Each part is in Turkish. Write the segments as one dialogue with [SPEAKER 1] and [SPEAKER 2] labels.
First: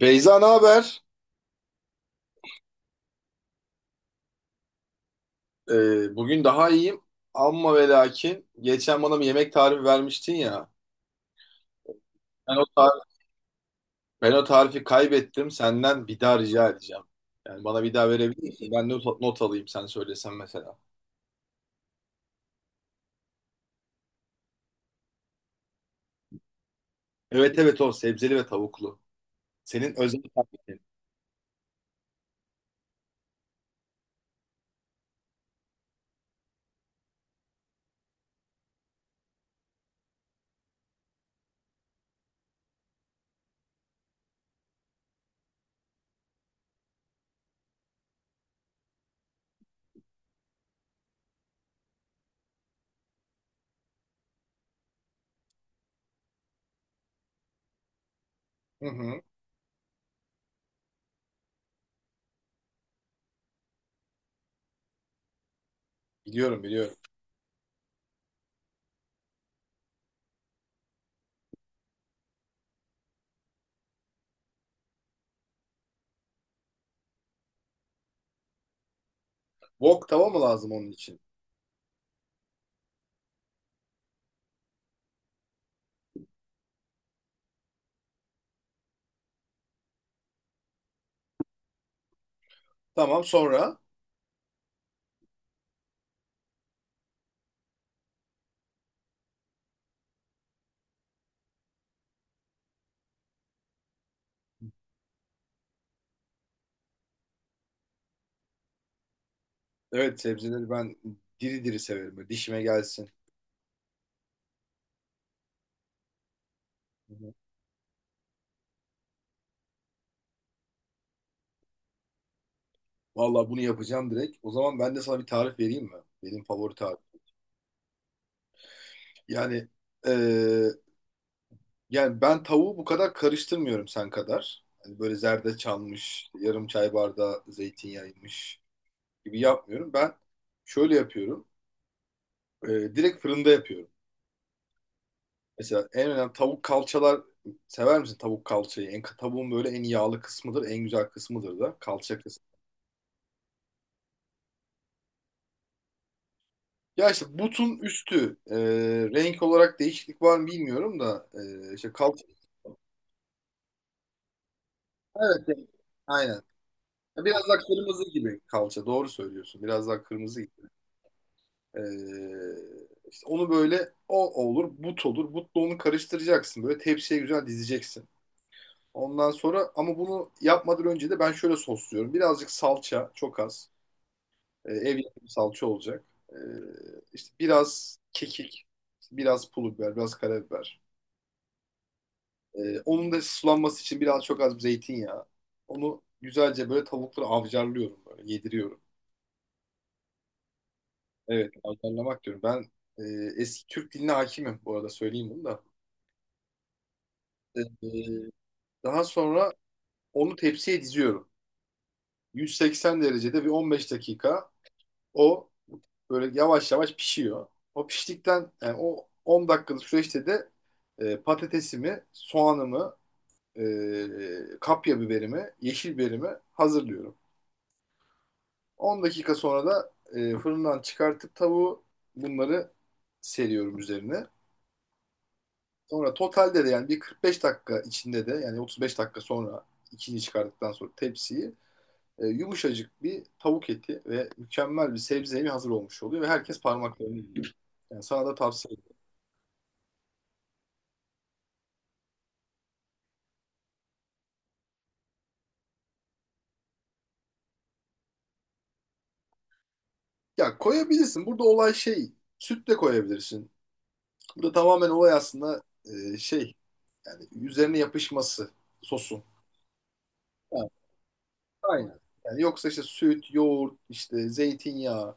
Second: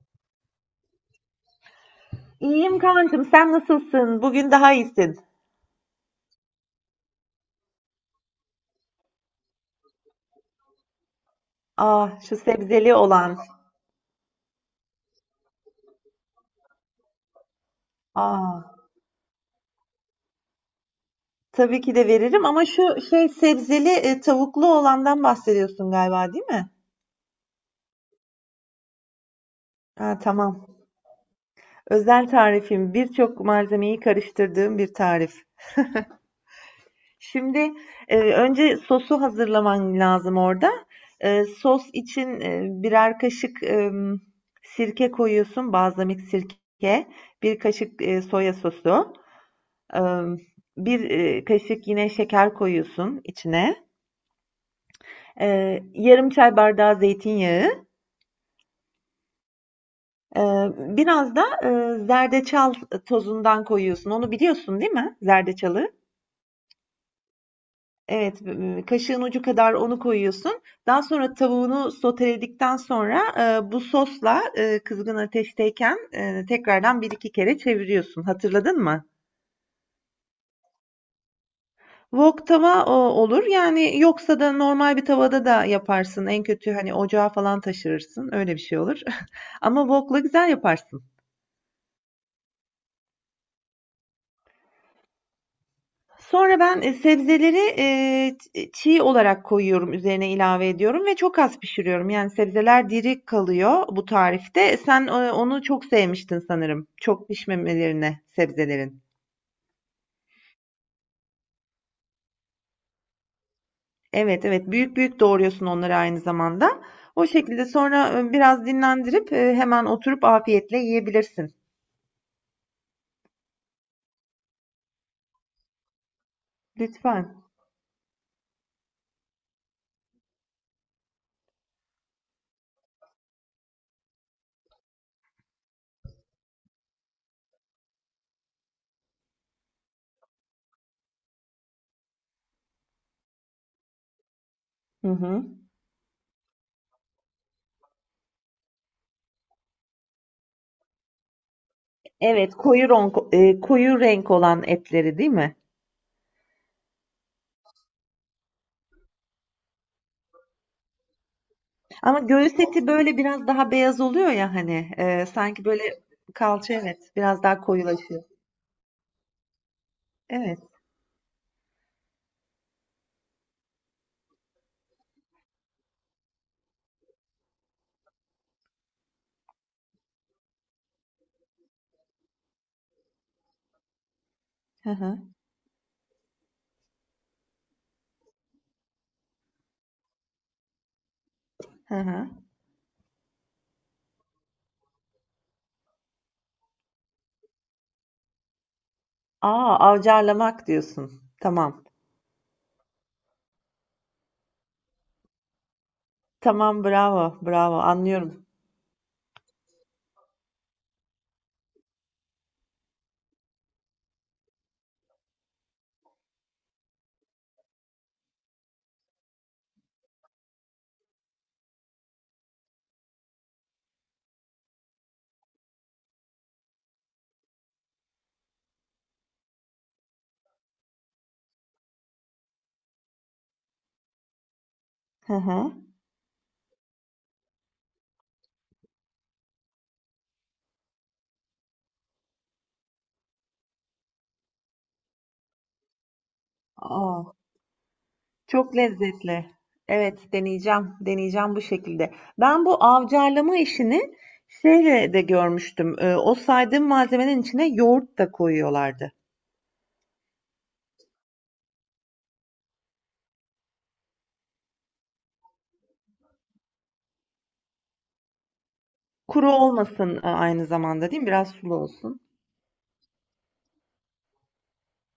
[SPEAKER 1] Beyza ne haber?
[SPEAKER 2] İyiyim kankım, sen nasılsın? Bugün daha iyisin.
[SPEAKER 1] Bugün daha iyiyim. Amma ve lakin geçen bana bir yemek tarifi vermiştin ya.
[SPEAKER 2] Ah, şu
[SPEAKER 1] Ben o, tar-
[SPEAKER 2] sebzeli olan.
[SPEAKER 1] ben o tarifi kaybettim. Senden bir daha rica edeceğim. Yani bana bir daha verebilir misin?
[SPEAKER 2] Ah,
[SPEAKER 1] Ben not alayım sen söylesen mesela.
[SPEAKER 2] tabii ki de veririm ama şu şey sebzeli tavuklu olandan bahsediyorsun galiba, değil mi?
[SPEAKER 1] Evet, evet, o sebzeli ve tavuklu. Senin
[SPEAKER 2] Ha,
[SPEAKER 1] özel
[SPEAKER 2] tamam.
[SPEAKER 1] tarifin.
[SPEAKER 2] Özel tarifim. Birçok malzemeyi karıştırdığım bir tarif. Şimdi önce sosu hazırlaman lazım orada. Sos için birer kaşık sirke koyuyorsun, balzamik sirke, bir kaşık soya sosu. Bir kaşık yine şeker koyuyorsun içine. Yarım çay bardağı zeytinyağı,
[SPEAKER 1] Hı hı.
[SPEAKER 2] biraz da zerdeçal tozundan koyuyorsun. Onu biliyorsun değil mi, zerdeçalı?
[SPEAKER 1] Biliyorum, biliyorum.
[SPEAKER 2] Evet, kaşığın ucu kadar onu koyuyorsun. Daha sonra tavuğunu soteledikten sonra, bu sosla, kızgın ateşteyken, tekrardan bir iki kere çeviriyorsun. Hatırladın mı?
[SPEAKER 1] Wok tava mı lazım onun için?
[SPEAKER 2] Wok tava, olur. Yani, yoksa da normal bir tavada da yaparsın. En kötü, hani, ocağa falan taşırırsın. Öyle bir şey olur. Ama wok'la güzel yaparsın.
[SPEAKER 1] Tamam, sonra.
[SPEAKER 2] Sonra ben, sebzeleri, çiğ olarak koyuyorum, üzerine ilave ediyorum ve çok az pişiriyorum. Yani, sebzeler diri kalıyor bu tarifte. Sen, onu çok sevmiştin sanırım, çok pişmemelerine sebzelerin.
[SPEAKER 1] Evet, sebzeleri ben diri diri severim. Böyle dişime gelsin.
[SPEAKER 2] Evet, evet, büyük büyük doğruyorsun onları aynı zamanda.
[SPEAKER 1] Hı
[SPEAKER 2] O
[SPEAKER 1] hı.
[SPEAKER 2] şekilde sonra, biraz dinlendirip, hemen oturup afiyetle yiyebilirsin.
[SPEAKER 1] Vallahi bunu yapacağım direkt. O zaman ben de sana bir tarif vereyim mi? Benim favori tarif.
[SPEAKER 2] Lütfen.
[SPEAKER 1] Yani eee, yani ben tavuğu bu kadar karıştırmıyorum sen kadar. Hani böyle zerdeçalmış, yarım çay bardağı zeytinyağıymış gibi yapmıyorum. Ben şöyle yapıyorum. Direkt fırında yapıyorum.
[SPEAKER 2] Hı hı.
[SPEAKER 1] Mesela en önemli tavuk kalçalar, sever misin tavuk kalçayı? Tavuğun böyle en yağlı kısmıdır, en güzel kısmıdır da kalça kısmı.
[SPEAKER 2] Evet, koyu renk olan etleri değil mi?
[SPEAKER 1] Ya işte butun üstü renk olarak değişiklik var mı bilmiyorum da işte
[SPEAKER 2] Ama
[SPEAKER 1] kalça.
[SPEAKER 2] göğüs eti böyle biraz daha beyaz oluyor ya hani
[SPEAKER 1] Evet,
[SPEAKER 2] sanki
[SPEAKER 1] evet,
[SPEAKER 2] böyle
[SPEAKER 1] aynen.
[SPEAKER 2] kalça, evet, biraz
[SPEAKER 1] Biraz daha
[SPEAKER 2] daha
[SPEAKER 1] kırmızı
[SPEAKER 2] koyulaşıyor.
[SPEAKER 1] gibi kalça. Doğru söylüyorsun. Biraz daha kırmızı
[SPEAKER 2] Evet.
[SPEAKER 1] gibi. Ee, işte onu böyle, o olur, but olur. Butla onu karıştıracaksın. Böyle tepsiye güzel dizeceksin. Ondan sonra, ama bunu yapmadan önce de ben şöyle sosluyorum. Birazcık salça, çok az. Ee,
[SPEAKER 2] Hı
[SPEAKER 1] ev
[SPEAKER 2] hı.
[SPEAKER 1] yapımı salça olacak. Ee, işte biraz kekik, biraz pul biber, biraz karabiber.
[SPEAKER 2] Hı hı.
[SPEAKER 1] Onun da sulanması için biraz çok az zeytinyağı. Onu güzelce böyle tavukları avcarlıyorum böyle, yediriyorum.
[SPEAKER 2] Aa, avcarlamak diyorsun.
[SPEAKER 1] Evet,
[SPEAKER 2] Tamam.
[SPEAKER 1] ayarlamak diyorum. Ben e, eski Türk diline hakimim, bu arada söyleyeyim bunu da.
[SPEAKER 2] Tamam, bravo,
[SPEAKER 1] E,
[SPEAKER 2] bravo.
[SPEAKER 1] e,
[SPEAKER 2] Anlıyorum.
[SPEAKER 1] daha sonra onu tepsiye diziyorum. 180 derecede bir 15 dakika o böyle yavaş yavaş pişiyor. O piştikten, yani o 10 dakikalık süreçte de patatesimi, soğanımı, kapya biberimi, yeşil biberimi hazırlıyorum. 10 dakika sonra da fırından çıkartıp tavuğu bunları seriyorum üzerine.
[SPEAKER 2] Hı hı.
[SPEAKER 1] Sonra totalde de, yani bir 45 dakika içinde de, yani 35 dakika sonra içini çıkardıktan sonra tepsiyi, yumuşacık bir tavuk eti ve mükemmel bir sebze yemi hazır olmuş oluyor ve herkes parmaklarını
[SPEAKER 2] Aa,
[SPEAKER 1] yiyor. Yani sana da tavsiye
[SPEAKER 2] çok
[SPEAKER 1] ederim.
[SPEAKER 2] lezzetli. Evet, deneyeceğim. Deneyeceğim bu şekilde. Ben bu avcarlama işini şeyle de görmüştüm. O saydığım malzemenin içine yoğurt da koyuyorlardı.
[SPEAKER 1] Ya, koyabilirsin. Burada olay şey, süt de koyabilirsin. Burada tamamen olay aslında şey, üzerine yapışması sosun.
[SPEAKER 2] Kuru olmasın aynı
[SPEAKER 1] Yani
[SPEAKER 2] zamanda değil mi? Biraz sulu
[SPEAKER 1] aynen.
[SPEAKER 2] olsun.
[SPEAKER 1] Yani yoksa işte süt, yoğurt, işte zeytinyağı,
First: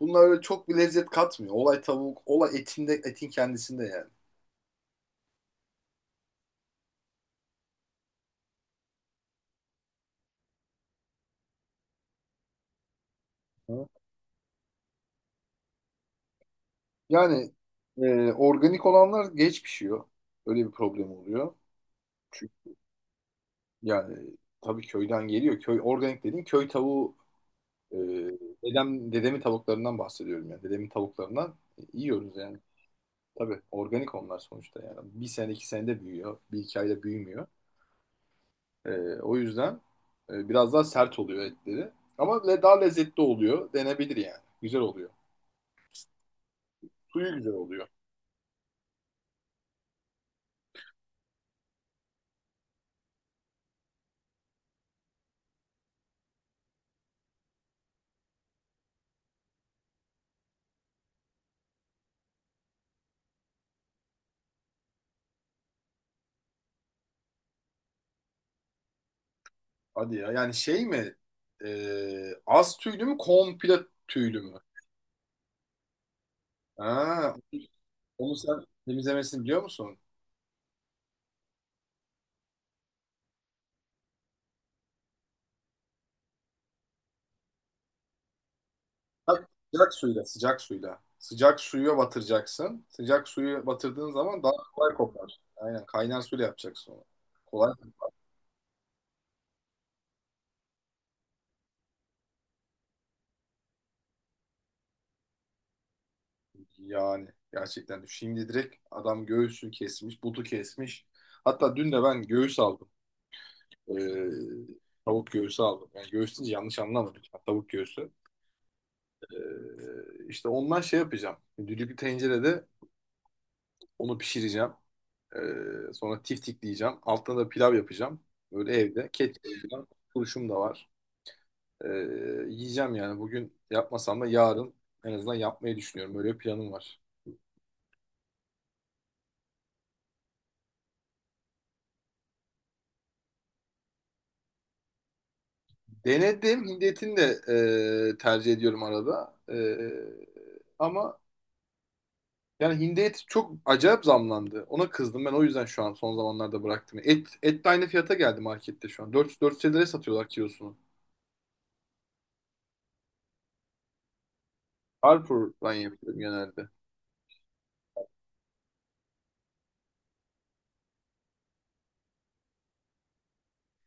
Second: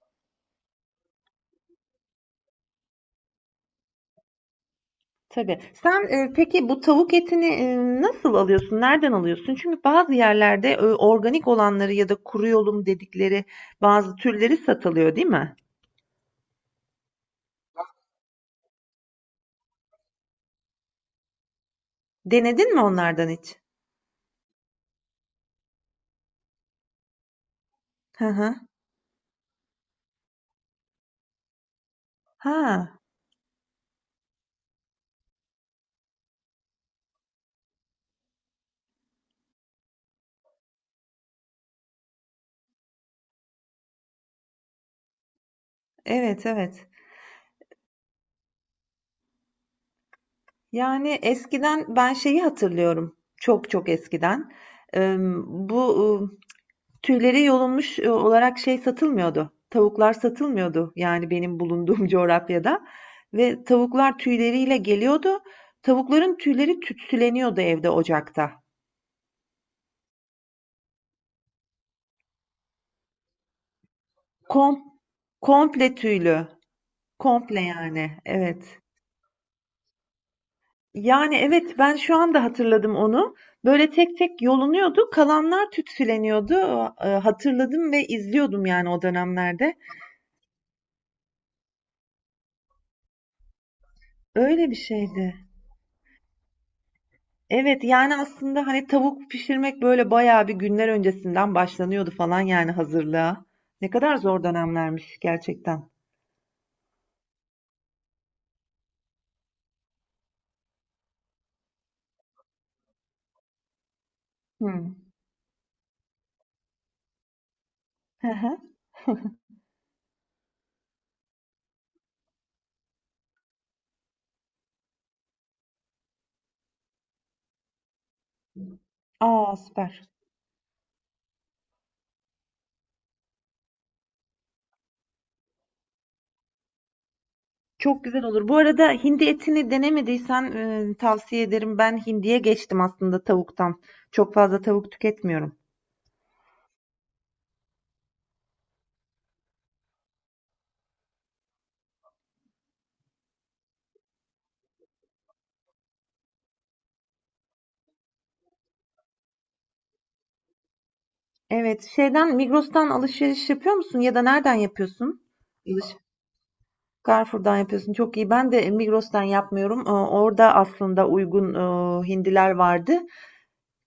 [SPEAKER 1] bunlar öyle çok bir lezzet katmıyor. Olay tavuk, olay etinde, etin kendisinde yani.
[SPEAKER 2] Tabii. Sen, peki bu tavuk etini, nasıl alıyorsun? Nereden alıyorsun? Çünkü bazı yerlerde, organik olanları ya da kuru yolum dedikleri bazı türleri satılıyor, değil mi?
[SPEAKER 1] Yani organik olanlar geç pişiyor. Öyle bir problem oluyor. Çünkü
[SPEAKER 2] Denedin mi onlardan hiç?
[SPEAKER 1] yani tabii köyden geliyor. Köy, organik dediğin köy tavuğu, e,
[SPEAKER 2] Hı hı.
[SPEAKER 1] dedemin tavuklarından bahsediyorum yani. Dedemin tavuklarından yiyoruz yani.
[SPEAKER 2] Ha,
[SPEAKER 1] Tabii organik onlar sonuçta yani. Bir sene iki senede büyüyor. Bir iki ayda büyümüyor. E, o yüzden biraz daha sert oluyor etleri. Ama daha lezzetli oluyor. Denebilir yani. Güzel oluyor.
[SPEAKER 2] evet, evet.
[SPEAKER 1] Suyu güzel oluyor.
[SPEAKER 2] Yani eskiden ben şeyi hatırlıyorum. Çok çok eskiden. Emm, bu tüyleri yolunmuş olarak şey satılmıyordu, tavuklar satılmıyordu, yani benim bulunduğum coğrafyada ve tavuklar tüyleriyle geliyordu. Tavukların tüyleri tütsüleniyordu evde ocakta.
[SPEAKER 1] Hadi ya. Yani şey mi? Az tüylü mü? Komple tüylü mü?
[SPEAKER 2] Kom komple tüylü,
[SPEAKER 1] Ha,
[SPEAKER 2] komple yani,
[SPEAKER 1] onu sen
[SPEAKER 2] evet.
[SPEAKER 1] temizlemesini biliyor musun?
[SPEAKER 2] Yani, evet, ben şu anda hatırladım onu. Böyle tek tek yolunuyordu, kalanlar tütsüleniyordu. Hatırladım ve izliyordum yani o
[SPEAKER 1] Sıcak,
[SPEAKER 2] dönemlerde.
[SPEAKER 1] sıcak suyla, sıcak suyla. Sıcak suya batıracaksın. Sıcak suyu batırdığın zaman daha
[SPEAKER 2] Öyle bir
[SPEAKER 1] kolay
[SPEAKER 2] şeydi.
[SPEAKER 1] kopar. Aynen, kaynar suyla yapacaksın onu. Kolay
[SPEAKER 2] Evet yani aslında hani tavuk pişirmek böyle bayağı bir günler öncesinden başlanıyordu falan yani hazırlığa. Ne kadar zor dönemlermiş gerçekten.
[SPEAKER 1] yani, gerçekten. Şimdi direkt adam göğsü kesmiş, butu kesmiş. Hatta dün de ben göğüs aldım. Ee,
[SPEAKER 2] Hmm.
[SPEAKER 1] tavuk göğsü aldım. Yani göğüs deyince yanlış anlamadım. Tavuk göğsü.
[SPEAKER 2] Hı hı.
[SPEAKER 1] İşte ondan şey yapacağım. Düdüklü tencerede onu pişireceğim. Sonra tiftikleyeceğim. Altına da pilav yapacağım. Böyle evde. Ketçap
[SPEAKER 2] Aa,
[SPEAKER 1] falan.
[SPEAKER 2] süper.
[SPEAKER 1] Turşum da var. Ee, yiyeceğim yani. Bugün yapmasam da yarın en azından yapmayı düşünüyorum. Böyle bir planım var.
[SPEAKER 2] Çok güzel olur. Bu arada hindi etini denemediysen tavsiye ederim. Ben hindiye geçtim aslında tavuktan. Çok fazla tavuk tüketmiyorum.
[SPEAKER 1] Denedim. Hindi etini de tercih ediyorum arada. Ama yani hindi eti çok acayip zamlandı. Ona kızdım, ben o yüzden şu an son zamanlarda bıraktım. Et de aynı fiyata geldi markette şu an. 400-450 liraya satıyorlar kilosunu.
[SPEAKER 2] Evet, şeyden Migros'tan alışveriş yapıyor musun ya da nereden yapıyorsun?
[SPEAKER 1] Carrefour'dan yapıyorum genelde.
[SPEAKER 2] Carrefour'dan yapıyorsun. Çok iyi. Ben de Migros'tan yapmıyorum. Orada aslında uygun hindiler vardı.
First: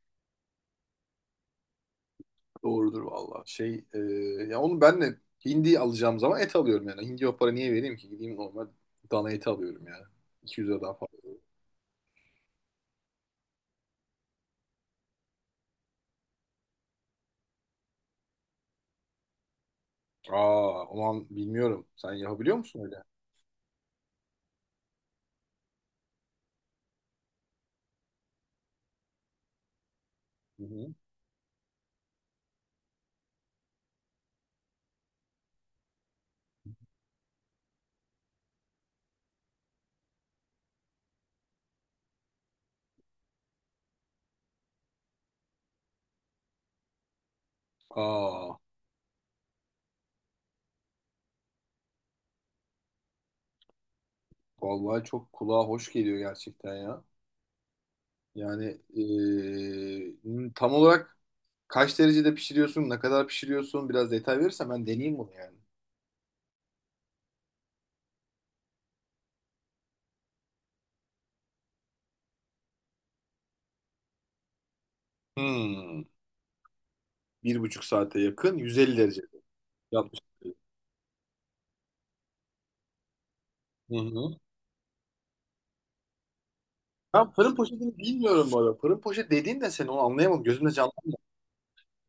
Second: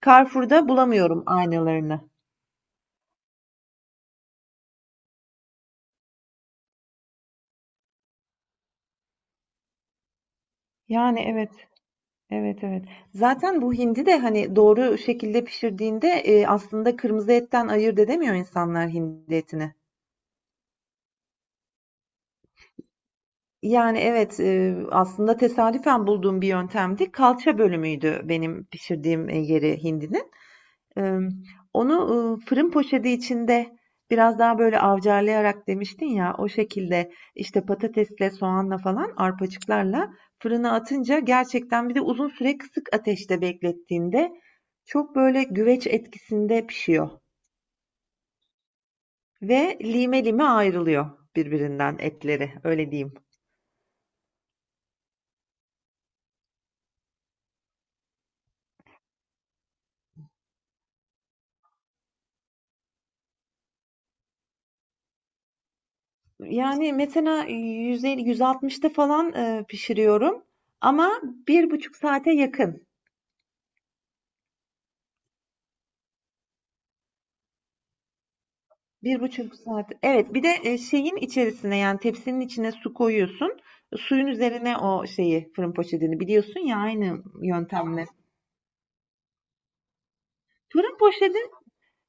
[SPEAKER 2] Carrefour'da bulamıyorum aynalarını.
[SPEAKER 1] Doğrudur valla. Ya onu ben de hindi alacağım zaman et alıyorum yani. Hindi, o para niye vereyim ki? Gideyim normal dana eti alıyorum yani. 200'e daha
[SPEAKER 2] Yani
[SPEAKER 1] fazla.
[SPEAKER 2] evet, evet, evet. Zaten bu hindi de hani doğru şekilde pişirdiğinde aslında kırmızı etten ayırt edemiyor insanlar hindi etini.
[SPEAKER 1] Aa aman, bilmiyorum. Sen yapabiliyor musun öyle?
[SPEAKER 2] Yani evet, aslında tesadüfen bulduğum bir yöntemdi. Kalça bölümüydü benim pişirdiğim yeri hindinin.
[SPEAKER 1] Hı hı.
[SPEAKER 2] Onu fırın poşeti içinde biraz daha böyle avcarlayarak demiştin ya, o şekilde, işte, patatesle, soğanla falan, arpacıklarla fırına atınca gerçekten bir de uzun süre kısık ateşte beklettiğinde çok böyle güveç etkisinde pişiyor
[SPEAKER 1] Aa,
[SPEAKER 2] ve lime lime ayrılıyor birbirinden etleri, öyle diyeyim.
[SPEAKER 1] vallahi çok kulağa hoş geliyor gerçekten ya. Yani tam olarak kaç derecede pişiriyorsun, ne kadar pişiriyorsun, biraz detay verirsen ben deneyeyim bunu yani.
[SPEAKER 2] Yani, mesela 150, 160'ta falan, pişiriyorum ama bir buçuk saate yakın.
[SPEAKER 1] Hmm, bir buçuk saate yakın 150 derece
[SPEAKER 2] Bir buçuk saat.
[SPEAKER 1] yapmış.
[SPEAKER 2] Evet, bir de şeyin içerisine yani tepsinin içine su koyuyorsun.
[SPEAKER 1] Hı
[SPEAKER 2] Suyun
[SPEAKER 1] hı.
[SPEAKER 2] üzerine o şeyi fırın poşetini biliyorsun ya aynı
[SPEAKER 1] Ben fırın poşetini
[SPEAKER 2] yöntemle.
[SPEAKER 1] bilmiyorum bu arada. Fırın poşet dediğin de seni, onu anlayamadım. Gözümde
[SPEAKER 2] Fırın
[SPEAKER 1] canlandı.
[SPEAKER 2] poşeti,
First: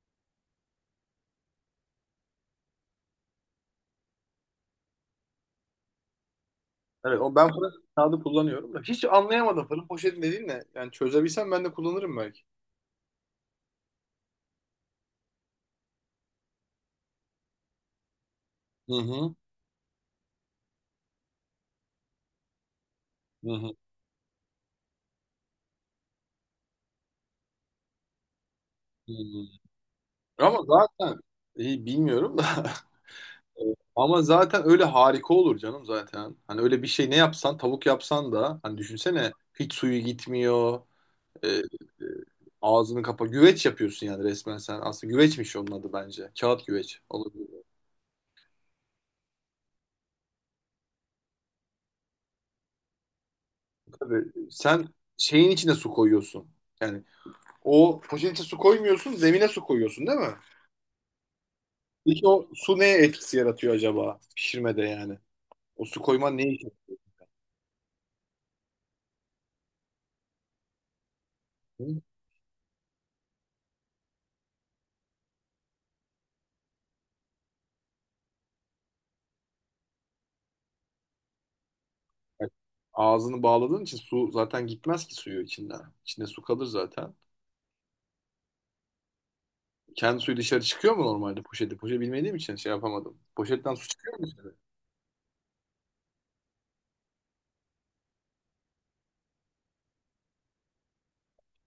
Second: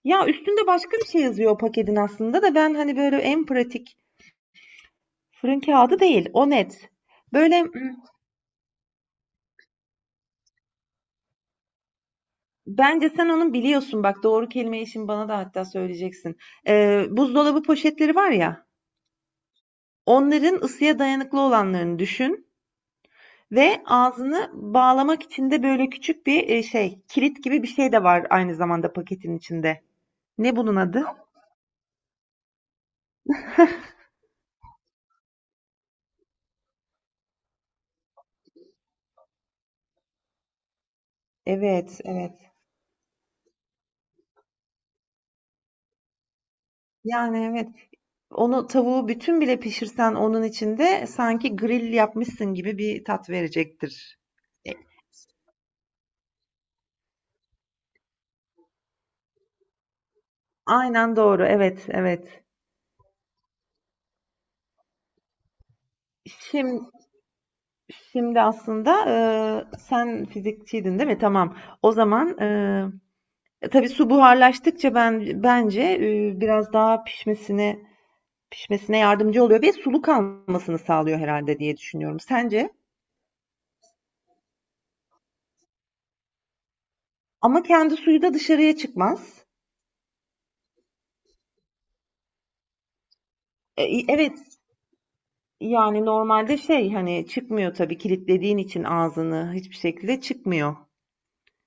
[SPEAKER 2] ya üstünde başka bir şey yazıyor o paketin aslında da ben hani böyle en pratik, fırın kağıdı değil o net.
[SPEAKER 1] Evet, o ben
[SPEAKER 2] Böyle m,
[SPEAKER 1] fırın kağıdı kullanıyorum da. Hiç anlayamadım, fırın poşeti dediğin ne? Yani çözebilsem ben de kullanırım belki.
[SPEAKER 2] Bence sen onun biliyorsun bak, doğru kelimeyi şimdi bana da hatta söyleyeceksin. Buzdolabı poşetleri var ya,
[SPEAKER 1] Hı hı.
[SPEAKER 2] onların ısıya dayanıklı olanlarını düşün.
[SPEAKER 1] Hı hı.
[SPEAKER 2] Ve ağzını bağlamak için de böyle küçük bir, şey, kilit gibi bir şey de var aynı zamanda
[SPEAKER 1] Hı
[SPEAKER 2] paketin
[SPEAKER 1] hı.
[SPEAKER 2] içinde. Ne
[SPEAKER 1] Ama
[SPEAKER 2] bunun adı?
[SPEAKER 1] zaten iyi bilmiyorum da. Ama zaten öyle harika olur canım zaten. Hani öyle bir şey, ne yapsan, tavuk yapsan da, hani düşünsene, hiç suyu gitmiyor. e, e,
[SPEAKER 2] Evet, evet.
[SPEAKER 1] ağzını kapa. Güveç yapıyorsun yani, resmen sen. Aslında güveçmiş onun adı bence. Kağıt güveç.
[SPEAKER 2] Yani, evet. Onu tavuğu bütün bile pişirsen onun içinde sanki grill yapmışsın gibi bir tat verecektir.
[SPEAKER 1] Tabii
[SPEAKER 2] E,
[SPEAKER 1] sen şeyin içine su koyuyorsun. Yani o poşetin içine su koymuyorsun, zemine su koyuyorsun, değil mi?
[SPEAKER 2] aynen doğru. Evet,
[SPEAKER 1] Peki
[SPEAKER 2] evet.
[SPEAKER 1] o su neye etkisi yaratıyor acaba pişirmede yani? O su koyman ne için?
[SPEAKER 2] Şim şimdi aslında, sen fizikçiydin, değil mi? Tamam. O zaman, tabii su buharlaştıkça ben bence, biraz daha pişmesine yardımcı oluyor ve sulu kalmasını sağlıyor herhalde diye düşünüyorum. Sence?
[SPEAKER 1] Ağzını bağladığın için su zaten gitmez ki suyu içinden. İçinde su kalır zaten.
[SPEAKER 2] Ama kendi suyu da dışarıya çıkmaz.
[SPEAKER 1] Kendi suyu dışarı çıkıyor mu normalde poşeti? Poşet bilmediğim için şey yapamadım. Poşetten su çıkıyor mu
[SPEAKER 2] Evet,
[SPEAKER 1] dışarı?
[SPEAKER 2] yani normalde şey, hani, çıkmıyor tabii kilitlediğin için ağzını, hiçbir şekilde çıkmıyor.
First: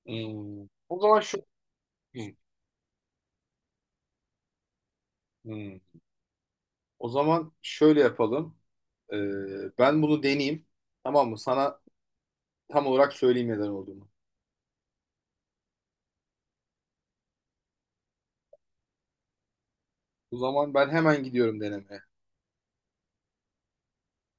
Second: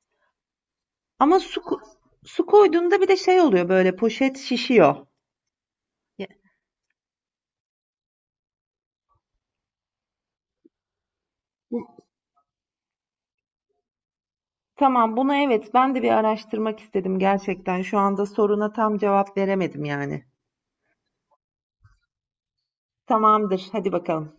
[SPEAKER 1] Hmm. O zaman şu
[SPEAKER 2] Ama su ko
[SPEAKER 1] Hmm.
[SPEAKER 2] su koyduğunda bir de şey oluyor, böyle, poşet şişiyor.
[SPEAKER 1] Hmm.
[SPEAKER 2] Ya,
[SPEAKER 1] O zaman şöyle yapalım. Ben bunu deneyeyim. Tamam mı? Sana tam olarak söyleyeyim neden olduğunu.
[SPEAKER 2] tamam, bunu evet, ben de bir araştırmak istedim gerçekten. Şu anda soruna tam cevap veremedim yani.
[SPEAKER 1] O zaman ben hemen gidiyorum denemeye.
[SPEAKER 2] Tamamdır, hadi bakalım.